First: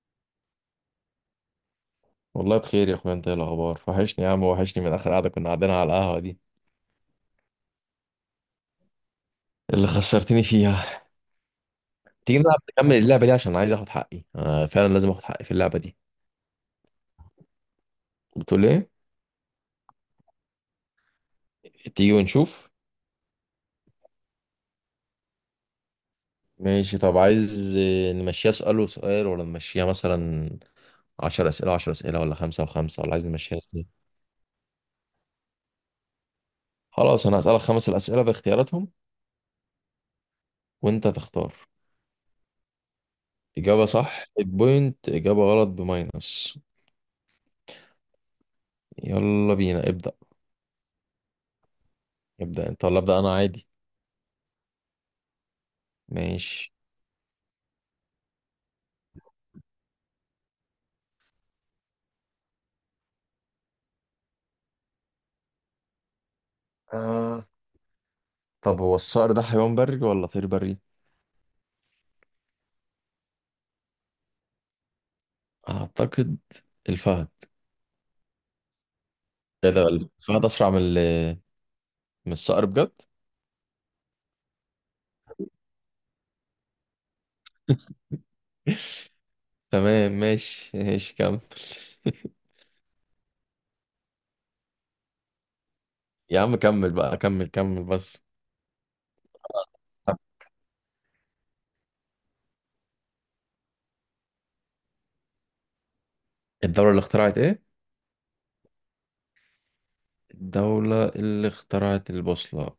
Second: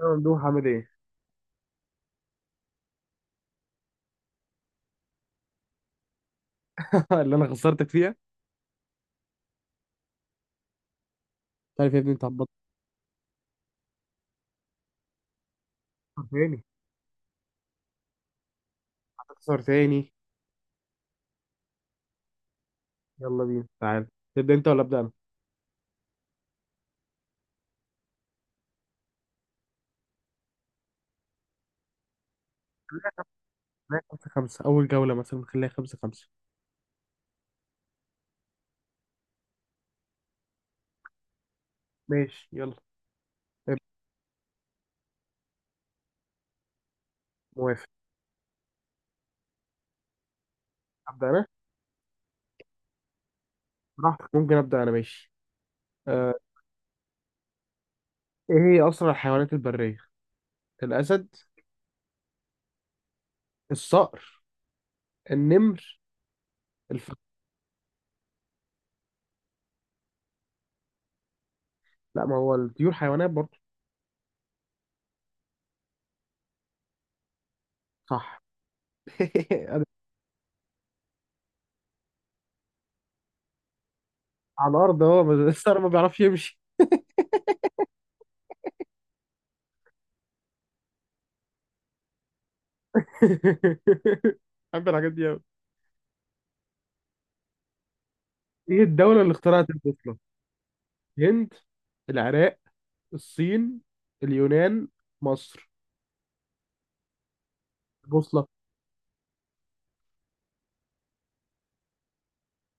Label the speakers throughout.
Speaker 1: يا ممدوح عامل ايه؟
Speaker 2: والله بخير يا اخويا، انت ايه الاخبار؟ وحشني يا عم، وحشني من اخر قعده كنا قاعدين على القهوه دي
Speaker 1: اللي انا خسرتك فيها.
Speaker 2: اللي خسرتني فيها.
Speaker 1: مش عارف يا ابني، انت
Speaker 2: تيجي
Speaker 1: هتبطل
Speaker 2: نلعب نكمل اللعبه دي عشان عايز اخد حقي، آه فعلا لازم اخد حقي في اللعبه دي.
Speaker 1: تاني؟
Speaker 2: بتقول ايه؟
Speaker 1: هتخسر تاني.
Speaker 2: تيجي ونشوف.
Speaker 1: يلا بينا تعال. تبدأ انت ولا أبدأ أنا؟
Speaker 2: ماشي، طب عايز نمشيها سؤال وسؤال ولا نمشيها مثلا 10 اسئله 10 اسئله، ولا خمسة وخمسة، ولا عايز نمشيها ازاي؟
Speaker 1: لا، خمسة خمسة أول جولة، مثلا خليها خمسة خمسة.
Speaker 2: خلاص انا هسالك خمس الاسئله باختياراتهم وانت تختار.
Speaker 1: ماشي يلا ابدأ.
Speaker 2: اجابه صح ببوينت، اجابه غلط بماينس.
Speaker 1: موافق.
Speaker 2: يلا بينا ابدا،
Speaker 1: أبدأ أنا؟
Speaker 2: ابدا انت ولا ابدا انا عادي.
Speaker 1: براحتك، ممكن أبدأ أنا، ماشي. آه.
Speaker 2: ماشي.
Speaker 1: إيه هي أسرع الحيوانات البرية؟ الأسد، الصقر، النمر، الفهد.
Speaker 2: آه. طب هو الصقر ده حيوان بري ولا طير بري؟
Speaker 1: لا، ما هو الطيور حيوانات برضه.
Speaker 2: اعتقد الفهد.
Speaker 1: صح.
Speaker 2: ايه
Speaker 1: أنا؟
Speaker 2: ده؟ الفهد اسرع من من الصقر بجد؟
Speaker 1: على الأرض، هو بس الصقر ما بيعرفش يمشي.
Speaker 2: تمام، ماشي ماشي كمل.
Speaker 1: بحب الحاجات دي أوي.
Speaker 2: يا عم كمل بقى، كمل كمل بس.
Speaker 1: إيه الدولة اللي اخترعت البوصلة؟
Speaker 2: طب
Speaker 1: الهند، العراق، الصين، اليونان، مصر.
Speaker 2: الدولة اللي اخترعت ايه؟
Speaker 1: البوصلة.
Speaker 2: الدولة اللي اخترعت البوصلة.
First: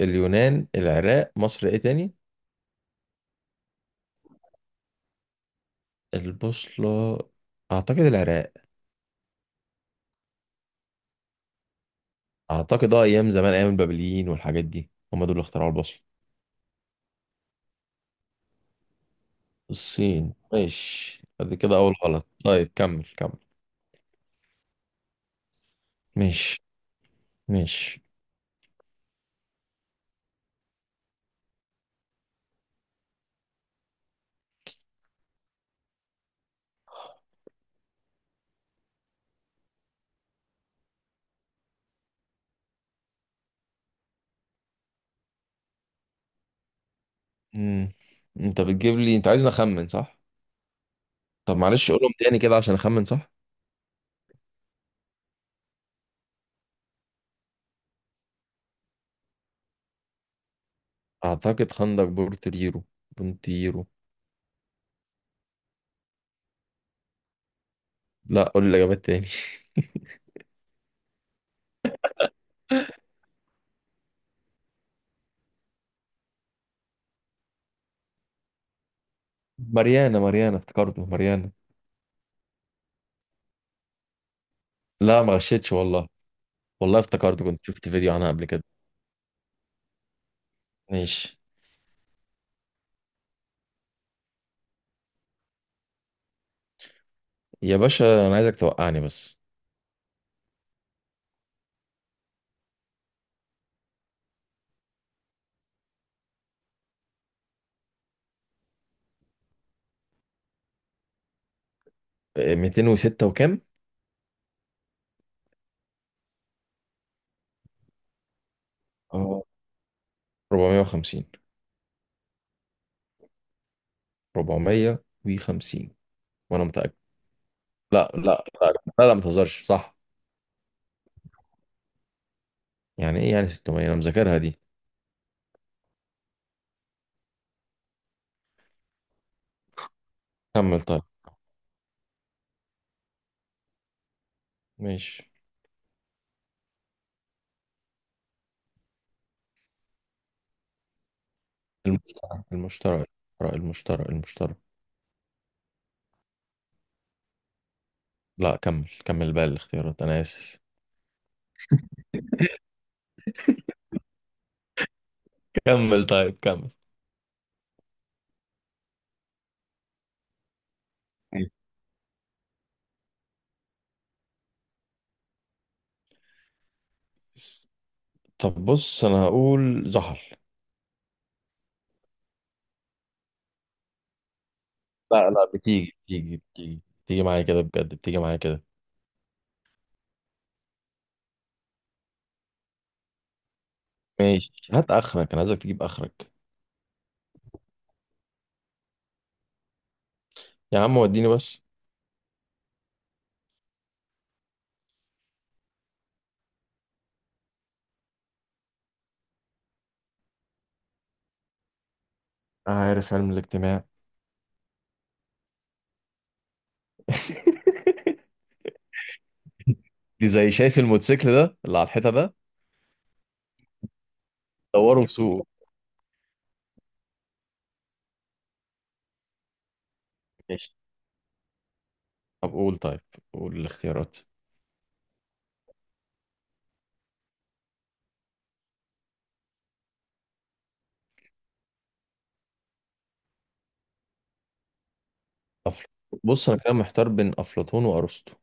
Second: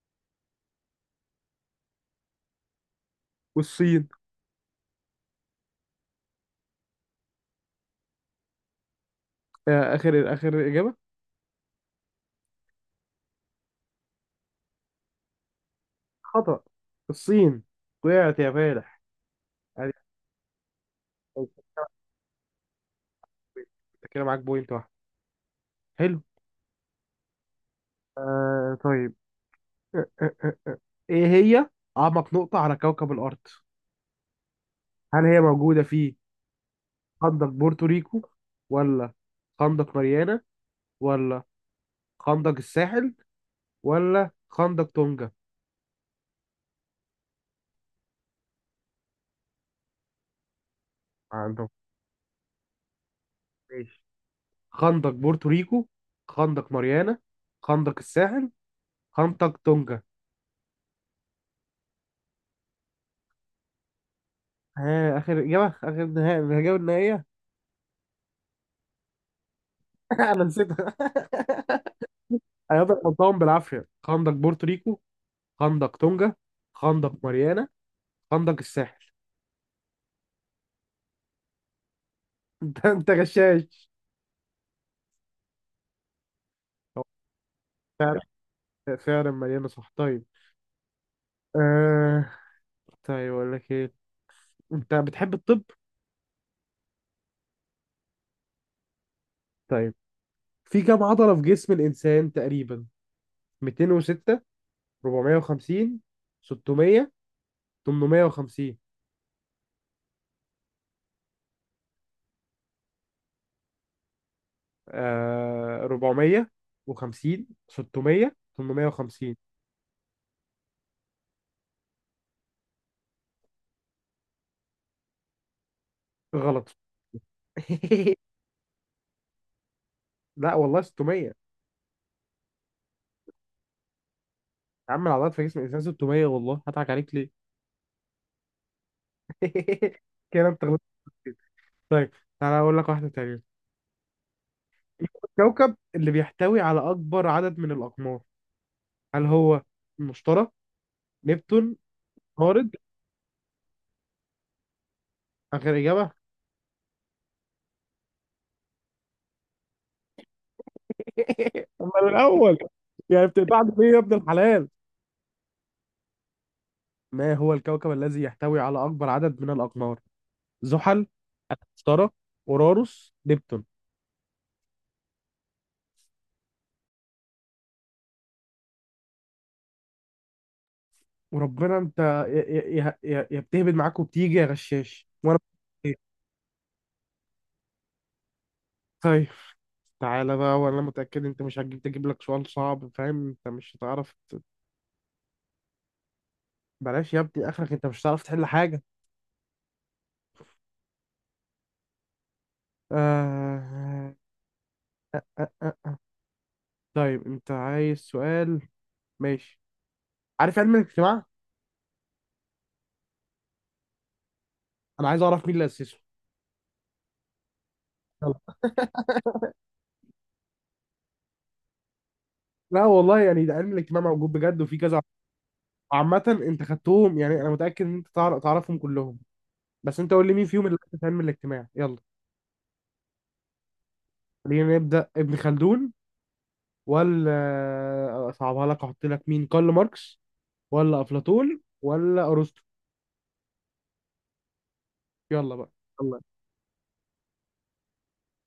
Speaker 2: اليونان، العراق، مصر، ايه تاني؟
Speaker 1: والصين.
Speaker 2: البوصلة. اعتقد العراق.
Speaker 1: آخر آخر إجابة.
Speaker 2: اعتقد اه ايام زمان، ايام البابليين والحاجات دي، هم دول اللي اخترعوا البوصلة.
Speaker 1: خطأ. الصين. وقعت يا فالح. يعني
Speaker 2: الصين؟ ماشي، ادي كده اول غلط. طيب كمل كمل.
Speaker 1: كده معاك بوينت واحد. حلو.
Speaker 2: ماشي ماشي.
Speaker 1: آه طيب. آه آه آه. إيه هي أعمق نقطة على كوكب الأرض؟ هل هي موجودة في خندق بورتوريكو، ولا خندق ماريانا، ولا خندق الساحل، ولا خندق تونجا؟
Speaker 2: مم. انت بتجيب لي انت عايزني اخمن صح؟ طب
Speaker 1: عندهم.
Speaker 2: معلش قولهم تاني كده عشان اخمن صح.
Speaker 1: ماشي. خندق بورتوريكو، خندق ماريانا، خندق الساحل، خندق تونجا.
Speaker 2: اعتقد خندق بورتريرو بونتيرو.
Speaker 1: ها، اخر اجابه، اخر نهائي الاجابه النهائيه.
Speaker 2: لا قول لي الاجابات تاني.
Speaker 1: انا نسيتها. انا قلتهم بالعافيه. خندق بورتوريكو، خندق تونجا، خندق ماريانا، خندق الساحل.
Speaker 2: ماريانا ماريانا، افتكرته ماريانا.
Speaker 1: انت غشاش.
Speaker 2: لا ما غشيتش والله، والله
Speaker 1: هو
Speaker 2: افتكرته، كنت شفت فيديو
Speaker 1: فعلا،
Speaker 2: عنها قبل كده.
Speaker 1: فعلا مليانه صح طيب.
Speaker 2: ماشي.
Speaker 1: آه... طيب اقول لك ايه. انت بتحب الطب؟
Speaker 2: يا باشا انا عايزك توقعني بس.
Speaker 1: طيب، في كم عضله في جسم الانسان تقريبا؟ 206، 450، 600، 850.
Speaker 2: إيه، 206 وكام؟
Speaker 1: آه، 450، 600، 850.
Speaker 2: اه 450 450 وانا
Speaker 1: غلط.
Speaker 2: متأكد. لا لا لا، لا لا ما تهزرش، صح؟
Speaker 1: لا والله 600 يا
Speaker 2: يعني ايه يعني 600؟ انا مذاكرها دي.
Speaker 1: عم. العضلات في جسم الانسان 600، والله هضحك عليك ليه؟ كده انت
Speaker 2: كمل
Speaker 1: غلطت.
Speaker 2: طيب.
Speaker 1: طيب، تعالى اقول لك واحده تانية. إيه هو
Speaker 2: ماشي.
Speaker 1: الكوكب اللي بيحتوي على اكبر عدد من الاقمار؟ هل هو المشتري، نبتون،
Speaker 2: المشترى
Speaker 1: عطارد؟
Speaker 2: المشترى المشترى المشترى المشترى!
Speaker 1: اخر اجابه.
Speaker 2: لا كمل كمل بقى الاختيارات، انا اسف.
Speaker 1: امال الاول؟ يعني بتقطعني ليه يا ابن الحلال؟
Speaker 2: كمل طيب كمل.
Speaker 1: ما هو الكوكب الذي يحتوي على اكبر عدد من الاقمار؟ زحل،
Speaker 2: أيوة.
Speaker 1: اشترى، اوراروس، نبتون.
Speaker 2: طب بص انا هقول زحل.
Speaker 1: وربنا انت، يا بتهبد معاك وبتيجي يا غشاش
Speaker 2: لا
Speaker 1: وانا.
Speaker 2: لا، بتيجي بتيجي بتيجي بتيجي معايا كده بجد، بتيجي معايا كده.
Speaker 1: طيب، تعالى بقى، وانا متأكد انت مش هتجيب، تجيب لك سؤال صعب، فاهم؟ انت مش
Speaker 2: ماشي، هات اخرك، انا عايزك تجيب اخرك.
Speaker 1: بلاش يا ابني اخرك، انت مش هتعرف تحل حاجة.
Speaker 2: يا عم وديني بس.
Speaker 1: آه... آه... آه... آه. طيب انت عايز سؤال؟ ماشي. عارف علم الاجتماع؟
Speaker 2: عارف علم الاجتماع؟
Speaker 1: انا عايز اعرف مين اللي اسسه. يلا.
Speaker 2: دي زي شايف الموتوسيكل ده اللي على الحيطه ده،
Speaker 1: لا والله، يعني ده علم الاجتماع موجود بجد وفي كذا
Speaker 2: دوره وسوقه.
Speaker 1: عامة. انت خدتهم، يعني انا متأكد ان انت تعرفهم كلهم، بس انت قول لي مين فيهم
Speaker 2: ماشي.
Speaker 1: اللي في علم الاجتماع. يلا.
Speaker 2: طب قول، طيب قول الاختيارات.
Speaker 1: خلينا نبدأ. ابن خلدون، ولا اصعبها لك احط لك مين، كارل ماركس، ولا افلاطون، ولا ارسطو؟ يلا بقى.
Speaker 2: أفل...
Speaker 1: يلا.
Speaker 2: بص انا كده محتار بين افلاطون وارسطو.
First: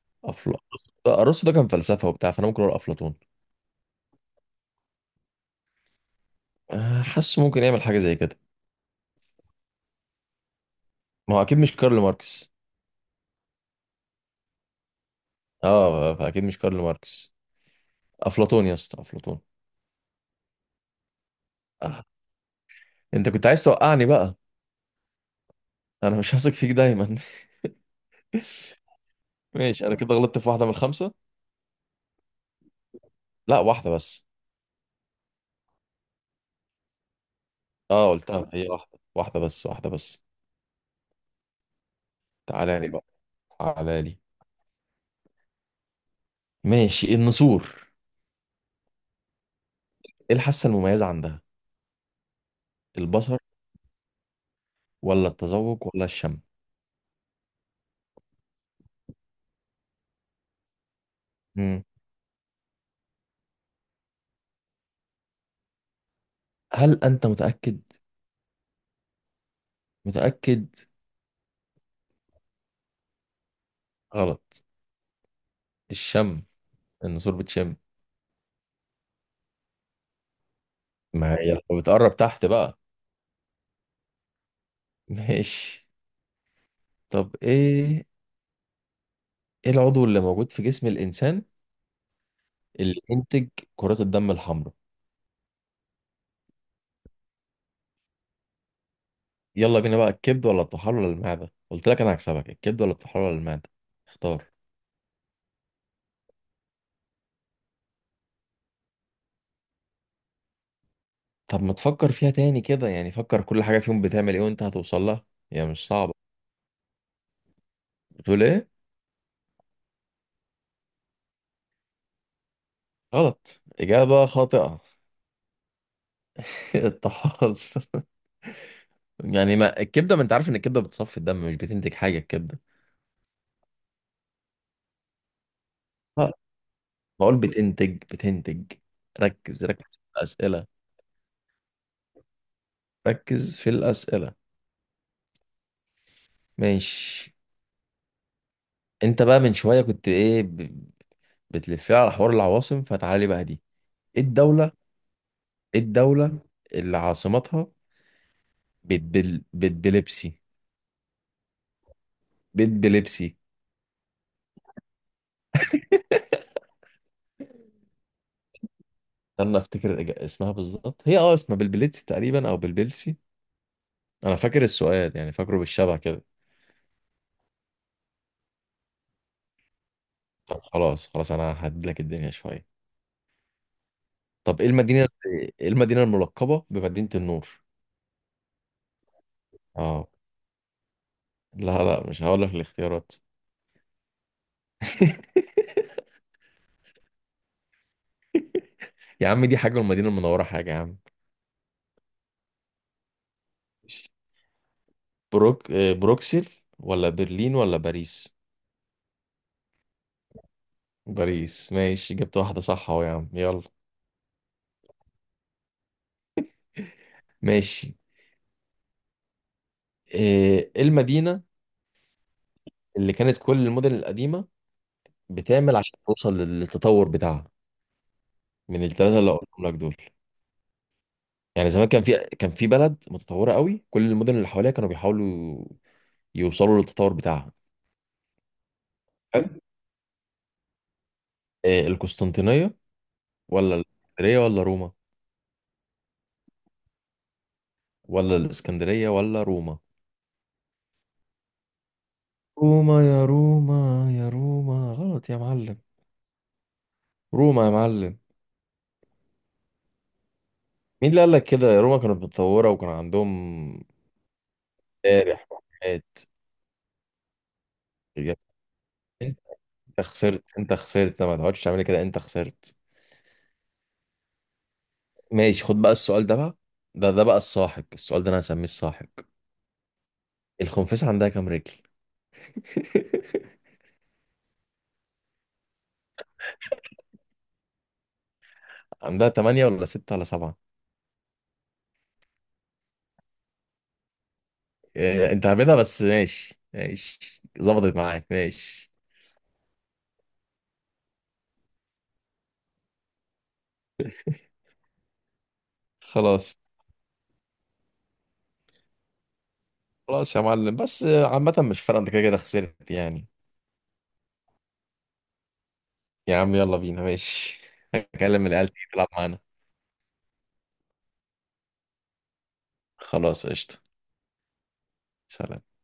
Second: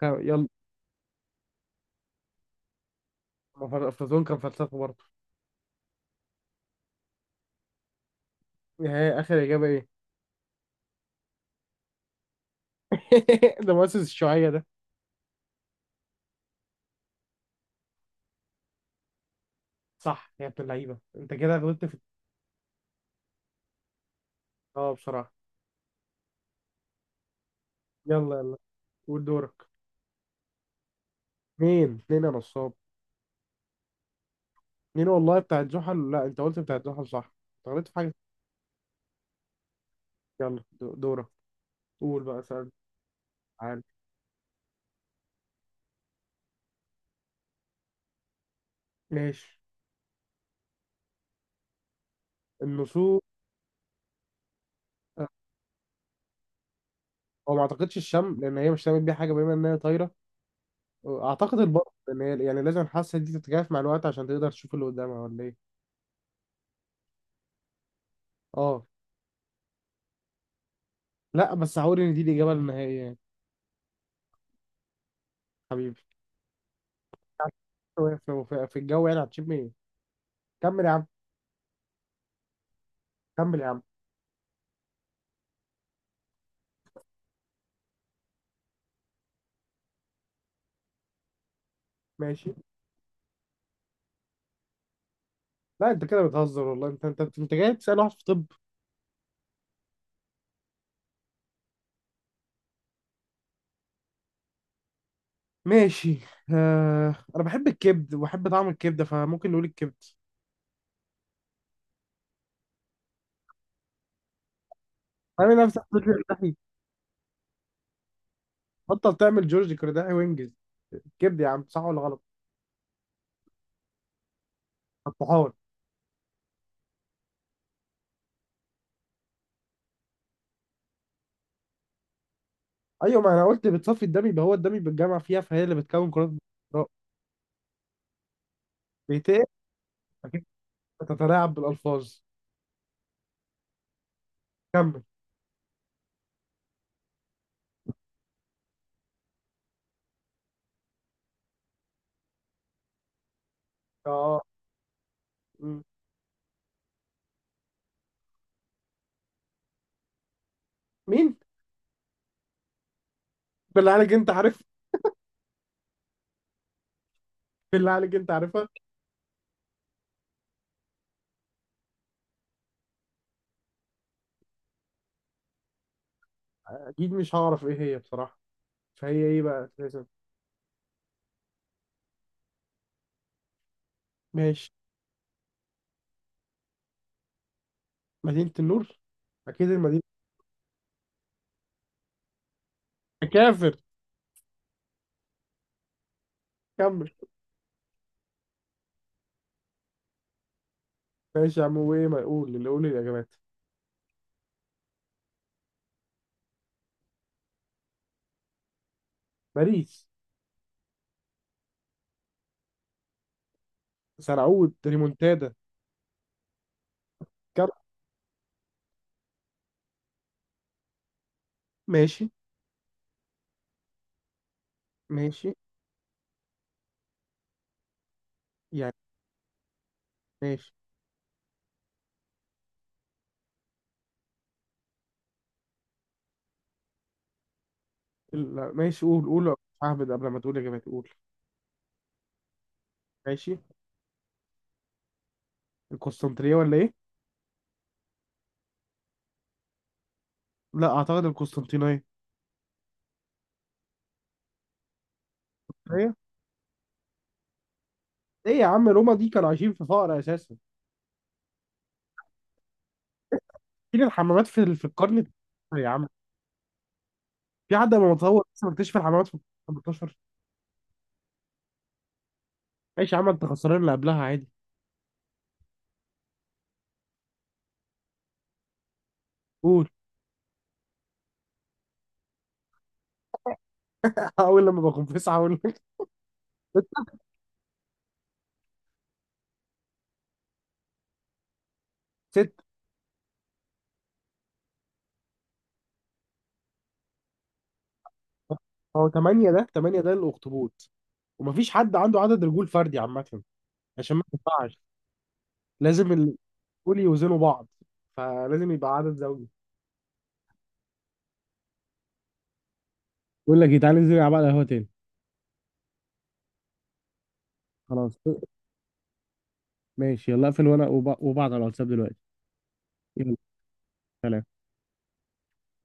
Speaker 1: يلا.
Speaker 2: أفل... ده ارسطو ده كان فلسفه وبتاع، فانا ممكن اقول افلاطون.
Speaker 1: ما فر- افلاطون كان فلسفة برضه.
Speaker 2: آه، حاسه ممكن يعمل حاجه زي كده.
Speaker 1: ايه اخر اجابة؟ ايه؟
Speaker 2: ما هو اكيد مش كارل ماركس.
Speaker 1: ده مؤسس الشيوعية ده.
Speaker 2: اه فاكيد مش كارل ماركس. افلاطون يا اسطى، افلاطون.
Speaker 1: صح يا ابن اللعيبة، انت كده غلطت في.
Speaker 2: آه. انت كنت عايز توقعني بقى.
Speaker 1: اه بصراحة.
Speaker 2: انا مش هثق فيك دايما.
Speaker 1: يلا يلا. قول دورك.
Speaker 2: ماشي. انا كده غلطت في واحده من الخمسه.
Speaker 1: مين اتنين يا نصاب؟
Speaker 2: لا واحده بس.
Speaker 1: اتنين والله، بتاعت زحل، لا انت قلت بتاعت زحل صح، انت غلطت في
Speaker 2: اه
Speaker 1: حاجة.
Speaker 2: قلتها، هي واحده واحده بس، واحده بس.
Speaker 1: يلا دورك. قول بقى سأل.
Speaker 2: تعالى لي بقى،
Speaker 1: عادي.
Speaker 2: تعالى لي. ماشي، النسور.
Speaker 1: ماشي.
Speaker 2: ايه الحاسه المميزه عندها؟
Speaker 1: النسور.
Speaker 2: البصر
Speaker 1: آه،
Speaker 2: ولا التذوق ولا الشم؟
Speaker 1: هو ما اعتقدش الشم، لان هي مش هتعمل بيها حاجه بما انها طايره. آه، اعتقد
Speaker 2: مم.
Speaker 1: البط، لان هي يعني لازم الحاسه دي تتكيف مع الوقت عشان تقدر تشوف اللي قدامها، ولا ايه؟
Speaker 2: هل أنت متأكد؟
Speaker 1: اه.
Speaker 2: متأكد؟
Speaker 1: لا بس هقول ان دي الاجابه النهائيه يعني.
Speaker 2: غلط.
Speaker 1: حبيبي.
Speaker 2: الشم، النسور بتشم.
Speaker 1: في في الجو يعني هتشم ايه؟ كمل يا عم.
Speaker 2: ما هي لو بتقرب تحت بقى.
Speaker 1: كمل يا عم.
Speaker 2: ماشي. طب إيه، إيه العضو اللي موجود في جسم الإنسان
Speaker 1: ماشي.
Speaker 2: اللي ينتج كرات الدم الحمراء؟
Speaker 1: لا، انت كده بتهزر والله، انت جاي تسال واحد في طب.
Speaker 2: يلا بينا بقى، الكبد ولا الطحال ولا المعدة؟ قلت لك أنا هكسبك. الكبد ولا الطحال ولا المعدة؟ اختار.
Speaker 1: ماشي. انا بحب الكبد وبحب طعم الكبده، فممكن نقول الكبد.
Speaker 2: طب ما تفكر فيها تاني كده، يعني فكر كل حاجة فيهم بتعمل إيه وأنت هتوصل لها.
Speaker 1: عامل
Speaker 2: هي
Speaker 1: نفسك
Speaker 2: مش صعبة.
Speaker 1: بتقول لي.
Speaker 2: بتقول إيه؟
Speaker 1: بطل تعمل جورج كرداحي وينجز. الكبد يا عم، صح ولا غلط؟
Speaker 2: غلط، إجابة خاطئة.
Speaker 1: الطحال.
Speaker 2: الطحال. يعني ما الكبده، ما انت عارف ان الكبده بتصفي الدم، مش بتنتج حاجه الكبده.
Speaker 1: ايوه، ما انا قلت بتصفي الدم، يبقى هو الدم بيتجمع فيها، فهي اللي بتكون كرات
Speaker 2: آه،
Speaker 1: البيضاء.
Speaker 2: بقول بتنتج بتنتج.
Speaker 1: بيتقل.
Speaker 2: ركز ركز في
Speaker 1: أكيد.
Speaker 2: الاسئله.
Speaker 1: بتتلاعب بالالفاظ.
Speaker 2: ركز في الاسئله.
Speaker 1: كمل.
Speaker 2: ماشي. انت بقى من شويه كنت ايه بتلفي على حوار العواصم، فتعالى بقى دي. ايه
Speaker 1: اه.
Speaker 2: الدوله،
Speaker 1: م.
Speaker 2: ايه الدوله اللي عاصمتها بتبلبسي؟
Speaker 1: مين؟
Speaker 2: بتبلبسي.
Speaker 1: بالله عليك انت عارف. بالله عليك انت عارفها.
Speaker 2: استنى افتكر اسمها بالظبط، هي اه اسمها بلبلتسي تقريبا او بلبلسي. انا فاكر السؤال يعني، فاكره بالشبه كده.
Speaker 1: اكيد مش هعرف ايه هي بصراحه. فهي ايه بقى اساسا؟
Speaker 2: طب خلاص خلاص، انا ههدلك الدنيا شويه. طب ايه
Speaker 1: ماشي.
Speaker 2: المدينة، ايه المدينة الملقبة بمدينة النور؟
Speaker 1: مدينه النور، اكيد المدينه.
Speaker 2: اه. لا لا، مش هقول لك الاختيارات.
Speaker 1: كافر. كمل.
Speaker 2: يا عم دي حاجة والمدينة المنورة حاجة يا عم.
Speaker 1: ماشي يا عم، وايه؟ ما اقول اللي، قول الاجابات.
Speaker 2: ماشي. بروكسل ولا برلين ولا باريس؟
Speaker 1: باريس.
Speaker 2: باريس؟ ماشي، جبت واحدة صح اهو يا عم، يلا.
Speaker 1: سنعود ريمونتادا. كم؟
Speaker 2: ماشي. آه، ايه المدينة
Speaker 1: ماشي.
Speaker 2: اللي كانت كل المدن القديمة
Speaker 1: ماشي.
Speaker 2: بتعمل عشان توصل للتطور بتاعها؟ من
Speaker 1: يعني
Speaker 2: الثلاثة اللي قلتهم لك دول.
Speaker 1: ماشي.
Speaker 2: يعني زمان كان في بلد متطوره قوي، كل المدن اللي حواليها كانوا بيحاولوا يوصلوا للتطور بتاعها.
Speaker 1: لا، ماشي، قول
Speaker 2: حلو.
Speaker 1: قول. اهبد قبل ما تقول اجابتي. قول.
Speaker 2: إيه، القسطنطينيه
Speaker 1: ماشي.
Speaker 2: ولا الاسكندريه ولا روما؟
Speaker 1: القسطنطينيه ولا ايه؟
Speaker 2: ولا الاسكندريه ولا روما.
Speaker 1: لا اعتقد القسطنطينيه.
Speaker 2: روما، يا روما يا روما. غلط يا معلم؟
Speaker 1: ايه؟
Speaker 2: روما يا معلم.
Speaker 1: ايه يا عم، روما دي كانوا عايشين في فقر اساسا.
Speaker 2: مين اللي قال لك كده؟ روما كانت متطوره، وكان عندهم
Speaker 1: فين الحمامات؟ في القرن
Speaker 2: مذابح
Speaker 1: التاسع يا
Speaker 2: وحاجات.
Speaker 1: عم، في حد لما
Speaker 2: انت
Speaker 1: متصور لسه مكتشف الحمامات في القرن 18.
Speaker 2: خسرت، انت خسرت، ما تقعدش تعمل كده، انت خسرت.
Speaker 1: ماشي يا عم، انت خسران اللي قبلها عادي.
Speaker 2: ماشي، خد بقى السؤال ده بقى، ده بقى الساحق، السؤال ده انا هسميه الساحق.
Speaker 1: قول.
Speaker 2: الخنفسة عندها كام رجل؟
Speaker 1: اول لما بكون في تسعه اقول لك ست.
Speaker 2: عندها تمانية ولا ستة ولا سبعة؟
Speaker 1: ست.
Speaker 2: إيه، انت هبدها بس، ماشي ماشي، ظبطت معاك ماشي.
Speaker 1: هو ثمانية ده، ثمانية ده الأخطبوط. ومفيش حد عنده عدد رجول فردي عامة، عشان ما ينفعش، لازم
Speaker 2: خلاص.
Speaker 1: دول يوزنوا بعض، فلازم يبقى عدد زوجي.
Speaker 2: خلاص يا معلم، بس عامة مش فارقة، انت كده كده خسرت يعني.
Speaker 1: بقول لك إيه، تعالى ننزل نلعب على القهوة تاني.
Speaker 2: يا عم يلا بينا، ماشي.
Speaker 1: خلاص.
Speaker 2: هكلم العيال تيجي تلعب معانا.
Speaker 1: ماشي يلا اقفل، وانا وبعض على الواتساب دلوقتي. يلا.
Speaker 2: خلاص قشطة.
Speaker 1: سلام.
Speaker 2: سلام.